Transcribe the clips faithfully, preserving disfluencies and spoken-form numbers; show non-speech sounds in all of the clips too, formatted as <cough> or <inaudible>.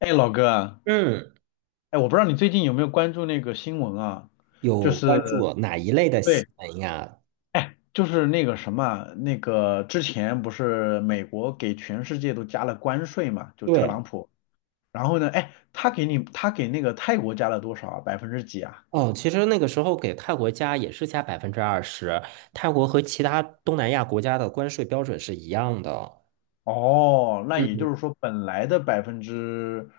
哎，老哥啊，嗯，哎，我不知道你最近有没有关注那个新闻啊？就有是，关注哪一类的新对，闻呀？哎，就是那个什么，那个之前不是美国给全世界都加了关税嘛，就特对，朗普。然后呢，哎，他给你，他给那个泰国加了多少啊百分之几啊？哦，其实那个时候给泰国加也是加百分之二十，泰国和其他东南亚国家的关税标准是一样的。哦，那也嗯。就是说本来的百分之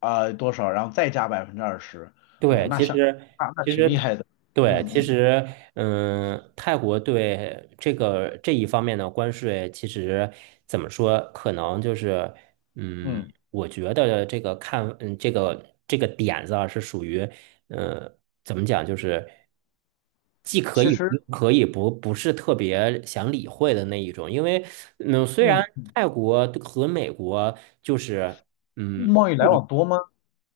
啊多少，然后再加百分之二十，哇，对，那其像，实那那其挺实厉它害的。对，嗯其嗯实嗯，泰国对这个这一方面的关税，其实怎么说，可能就是嗯，嗯，我觉得这个看嗯这个这个点子啊，是属于嗯，怎么讲，就是既可其以实，不可以不不是特别想理会的那一种，因为嗯，虽然嗯，泰国和美国就是。嗯，贸易来往多吗？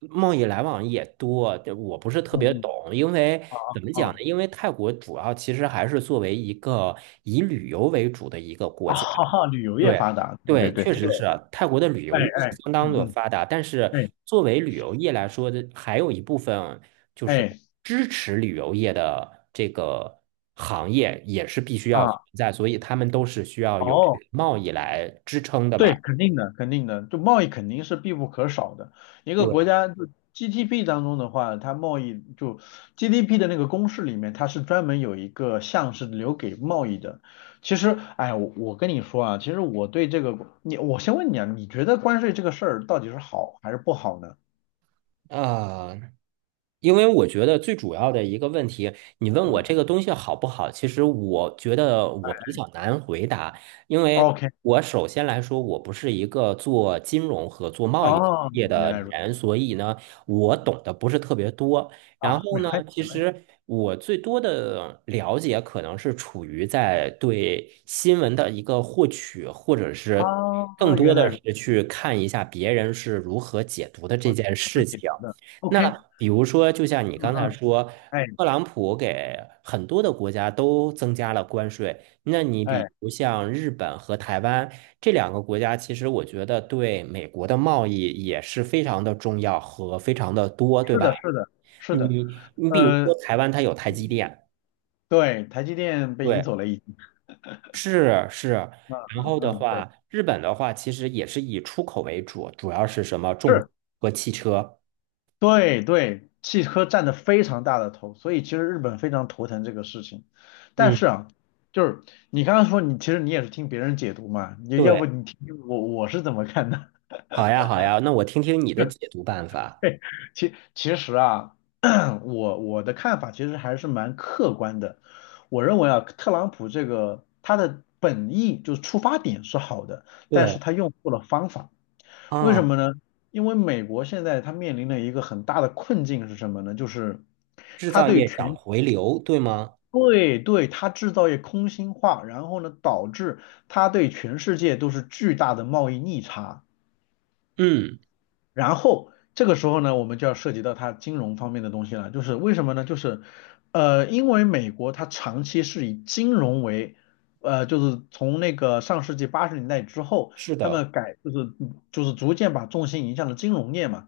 贸易来往也多，这我不是特嗯别嗯。懂，因为怎么讲呢？啊。因为泰国主要其实还是作为一个以旅游为主的一个 <laughs> 国啊，家，哈哈，旅游业对发达，对对，对确对，实是泰国的旅哎游业是哎，相当的嗯发达，但是嗯，作为旅游业来说的，还有一部分就哎是哎支持旅游业的这个行业也是必须要存啊，在，所以他们都是需要有这个哦，贸易来支撑的对，嘛。肯定的，肯定的，就贸易肯定是必不可少的。一个对，国家就 G D P 当中的话，它贸易就 G D P 的那个公式里面，它是专门有一个项是留给贸易的。其实，哎，我我跟你说啊，其实我对这个，你我先问你啊，你觉得关税这个事儿到底是好还是不好呢？啊、因为我觉得最主要的一个问题，你问我嗯这个东西好不好，其实我觉得我比较难回答，因为，OK，我首先来说，我不是一个做金融和做贸易行哦，业原的来如此人，所以呢，我嗯懂得不是特别多。啊，然后没呢，关系，其没关系实我最多的了解可能是处于在对新闻的一个获取，或者是更啊，多原来的如此是去看一下别人是如何解读的这啊，件怎事么解情。决的？OK，那比如说，就像你嗯刚才嗯，说，哎特朗普给很多的国家都增加了关税。那你哎，比如像日本和台湾这两个国家，其实我觉得对美国的贸易也是非常的重要和非常的多，对是吧？的，是的，是的，你你比如呃，说台湾，它有台积电，对，台积电被移对，走了已经，是是。嗯然嗯后的嗯，对，话，日本的话其实也是以出口为主，主要是什么重是，和汽车。对对，汽车占的非常大的头，所以其实日本非常头疼这个事情。但嗯，是啊，就是你刚刚说你其实你也是听别人解读嘛，你要不对。你听听我我是怎么看的？好呀，好呀，那我听听你的解读办 <laughs> 法。嘿其其实啊，<clears throat> 我我的看法其实还是蛮客观的。我认为啊，特朗普这个他的本意就是出发点是好的，但是对他用错了方法。为什啊，么呢？因为美国现在他面临的一个很大的困境是什么呢？就是制他造对业想全回流，对吗？对对，他制造业空心化，然后呢，导致他对全世界都是巨大的贸易逆差。嗯，然后这个时候呢，我们就要涉及到它金融方面的东西了，就是为什么呢？就是，呃，因为美国它长期是以金融为，呃，就是从那个上世纪八十年代之后，是他的，们改就是就是逐渐把重心移向了金融业嘛，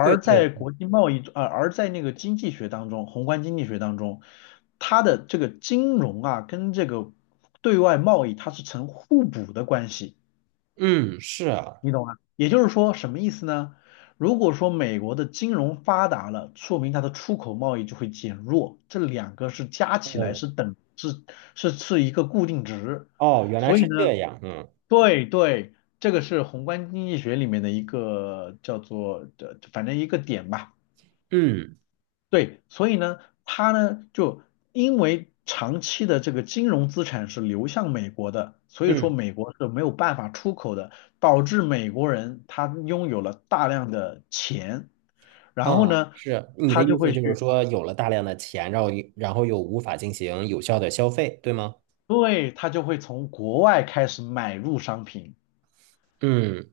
对对，在国际贸易，呃，而在那个经济学当中，宏观经济学当中，它的这个金融啊跟这个对外贸易它是成互补的关系。嗯，是啊，你懂吗？也就是说，什么意思呢？如果说美国的金融发达了，说明它的出口贸易就会减弱，这两个是加起来哦是等是是是一个固定值，哦，原来所以是呢，这样，嗯对对，这个是宏观经济学里面的一个叫做的，反正一个点吧。嗯对，所以呢，他呢就因为长期的这个金融资产是流向美国的，所以说嗯，美国是没有办法出口的，导致美国人他拥有了大量的钱，然后啊，呢，是你的他意就思会就是去，说，有了大量的钱，然后然后又无法进行有效的消费，对吗？对，他就会从国外开始买入商品。嗯，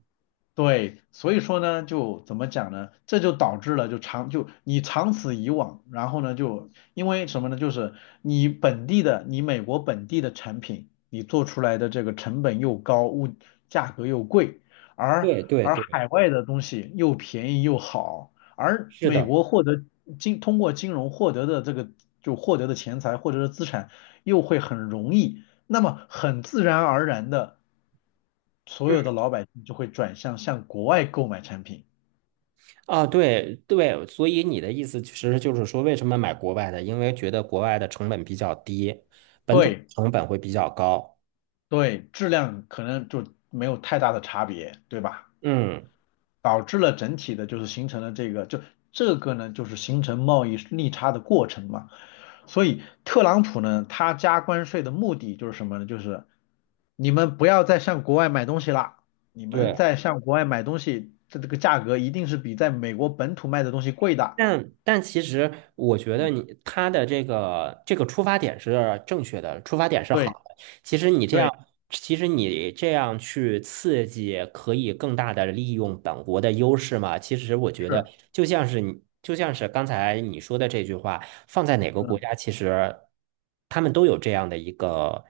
对，所以说呢，就怎么讲呢？这就导致了，就长就你长此以往，然后呢，就因为什么呢？就是你本地的，你美国本地的产品，你做出来的这个成本又高，物价格又贵，而对对而对，海外的东西又便宜又好，而是美的，国获得金通过金融获得的这个就获得的钱财获得的资产又会很容易，那么很自然而然的。所有嗯。的老百姓就会转向向国外购买产品。啊，对对，所以你的意思其实就是说，为什么买国外的？因为觉得国外的成本比较低，本土对成本会比较高。对，质量可能就没有太大的差别，对吧？嗯，导致了整体的就是形成了这个，就这个呢，就是形成贸易逆差的过程嘛。所以特朗普呢，他加关税的目的就是什么呢？就是你们不要再向国外买东西啦，你们对。在向国外买东西，这这个价格一定是比在美国本土卖的东西贵的。但但其实，我觉得嗯，你他的这个这个出发点是正确的，出发点是对好的。其实你这样，对其实你这样去刺激，可以更大的利用本国的优势嘛？其实我觉得，是，就像是你，就像是刚才你说的这句话，放在哪个国嗯。家，其实他们都有这样的一个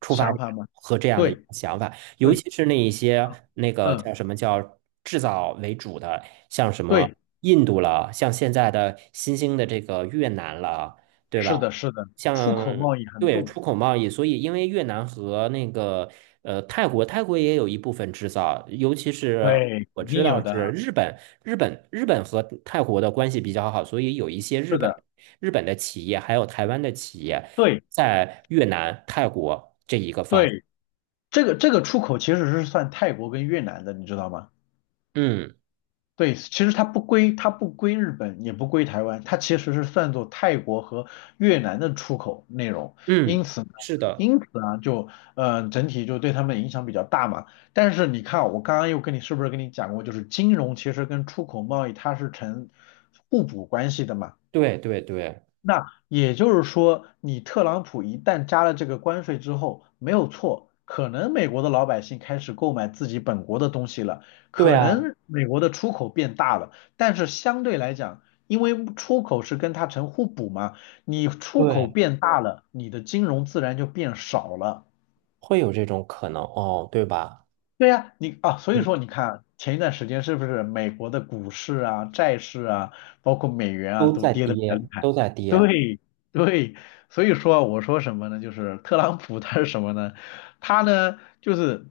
出发想点法吗？和这样的一个对想法。尤对，其是那一些那个叫嗯，什么叫制造为主的，像什对，么印度了，像现在的新兴的这个越南了，对吧？是的，是的，出口像贸易很对重，出口贸易，所以因为越南和那个呃泰国，泰国也有一部分制造，尤其是对，我肯知定有道是的，日本，日本日本和泰国的关系比较好，所以有一些日是本的，日本的企业还有台湾的企业对在越南、泰国这一个方，对，这个这个出口其实是算泰国跟越南的，你知道吗？嗯。对，其实它不归，它不归日本，也不归台湾，它其实是算作泰国和越南的出口内容。因嗯，此呢，是的，因此啊，就嗯，整体就对他们影响比较大嘛。但是你看啊，我刚刚又跟你是不是跟你讲过，就是金融其实跟出口贸易它是成互补关系的嘛。对对对那也就是说，你特朗普一旦加了这个关税之后，没有错，可能美国的老百姓开始购买自己本国的东西了，对可啊，能美国的出口变大了，但是相对来讲，因为出口是跟它成互补嘛，你出口对，变大了，你的金融自然就变少了。会有这种可能哦，对吧？对呀，你啊，所以嗯，说你看前一段时间是不是美国的股市啊、债市啊，包括美元啊，都都在跌得比较跌，厉害。都在跌。对对，所以说我说什么呢？就是特朗普 <laughs> 他是什么呢？他呢就是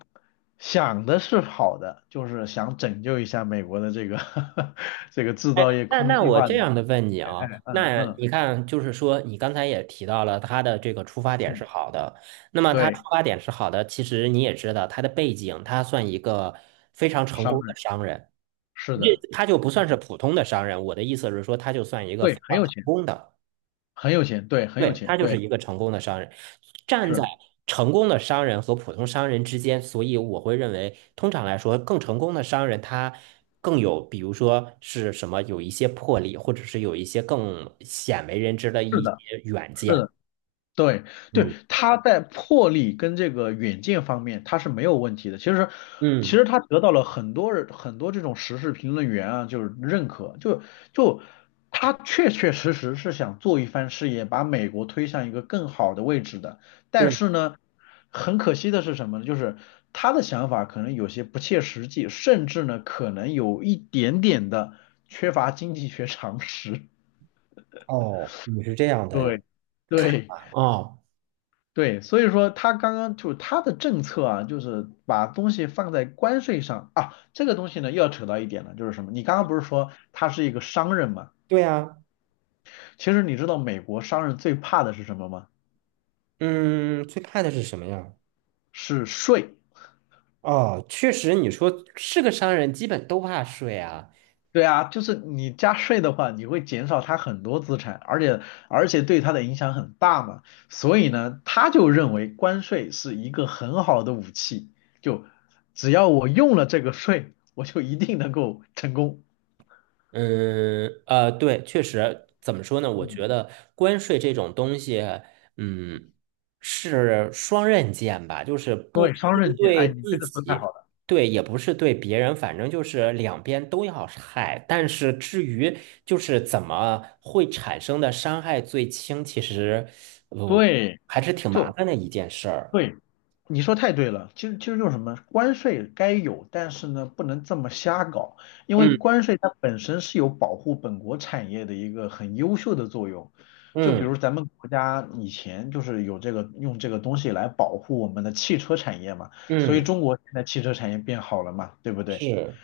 想的是好的，就是想拯救一下美国的这个 <laughs> 这个制哎，造业那空那心我化这的，样的问你啊，嗯那嗯你看，就是说你刚才也提到了他的这个出发点嗯，是好的，那么他出对，发点是好的，其实你也知道他的背景，他算一个非常成商功的人商人，是这的，他就不嗯算是普通的商人，我的意思是说，他就算一个对，非很常有成钱，功的。很有钱，对，很有对，钱，他就是对，一个成功的商人，站在是成功的商人和普通商人之间，所以我会认为，通常来说，更成功的商人他更有，比如说是什么，有一些魄力，或者是有一些更鲜为人知的是一的，些远是见。的。对对，嗯他在魄力跟这个远见方面他是没有问题的。其实，其嗯，实他得到了很多人很多这种时事评论员啊，就是认可，就就他确确实实是想做一番事业，把美国推向一个更好的位置的。但对，是呢，很可惜的是什么呢？就是他的想法可能有些不切实际，甚至呢可能有一点点的缺乏经济学常识。哦，你是这样 <laughs> 的对对。哦，对，所以说他刚刚就是他的政策啊，就是把东西放在关税上啊。这个东西呢，又要扯到一点了，就是什么？你刚刚不是说他是一个商人嘛？对呀，其实你知道美国商人最怕的是什么吗？嗯，最怕的是什么呀？是税。哦，确实，你说是个商人，基本都怕税啊。对啊，就是你加税的话，你会减少他很多资产，而且而且对他的影响很大嘛。所以呢，他就认为关税是一个很好的武器，就只要我用了这个税，我就一定能够成功。嗯，呃，对，确实，怎么说呢？我觉嗯得关税这种东西，嗯，是双刃剑吧，就是不对，双是刃剑，哎，对你自这个说得太好己，了，对，也不是对别人，反正就是两边都要害。但是至于就是怎么会产生的伤害最轻，其实，不对，还是挺麻就烦的一件事儿。对，你说太对了，其实其实就是什么，关税该有，但是呢，不能这么瞎搞，因为嗯关税它本身是有保护本国产业的一个很优秀的作用，就比如嗯咱们国家以前就是有这个用这个东西来保护我们的汽车产业嘛，所以嗯，中国现在汽车产业变好了嘛，对不对？是，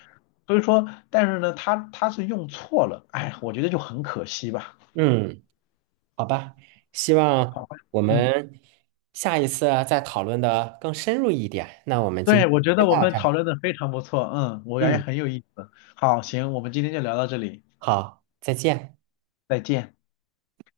所以说，但是呢，它它是用错了，哎，我觉得就很可惜吧，嗯。好吧，希望好吧，我嗯。们下一次啊再讨论的更深入一点。那我们今对，天我觉得先我到们这讨儿。论的非常不错，嗯，我感觉嗯，很有意思。好，行，我们今天就聊到这里，好，再见。再见。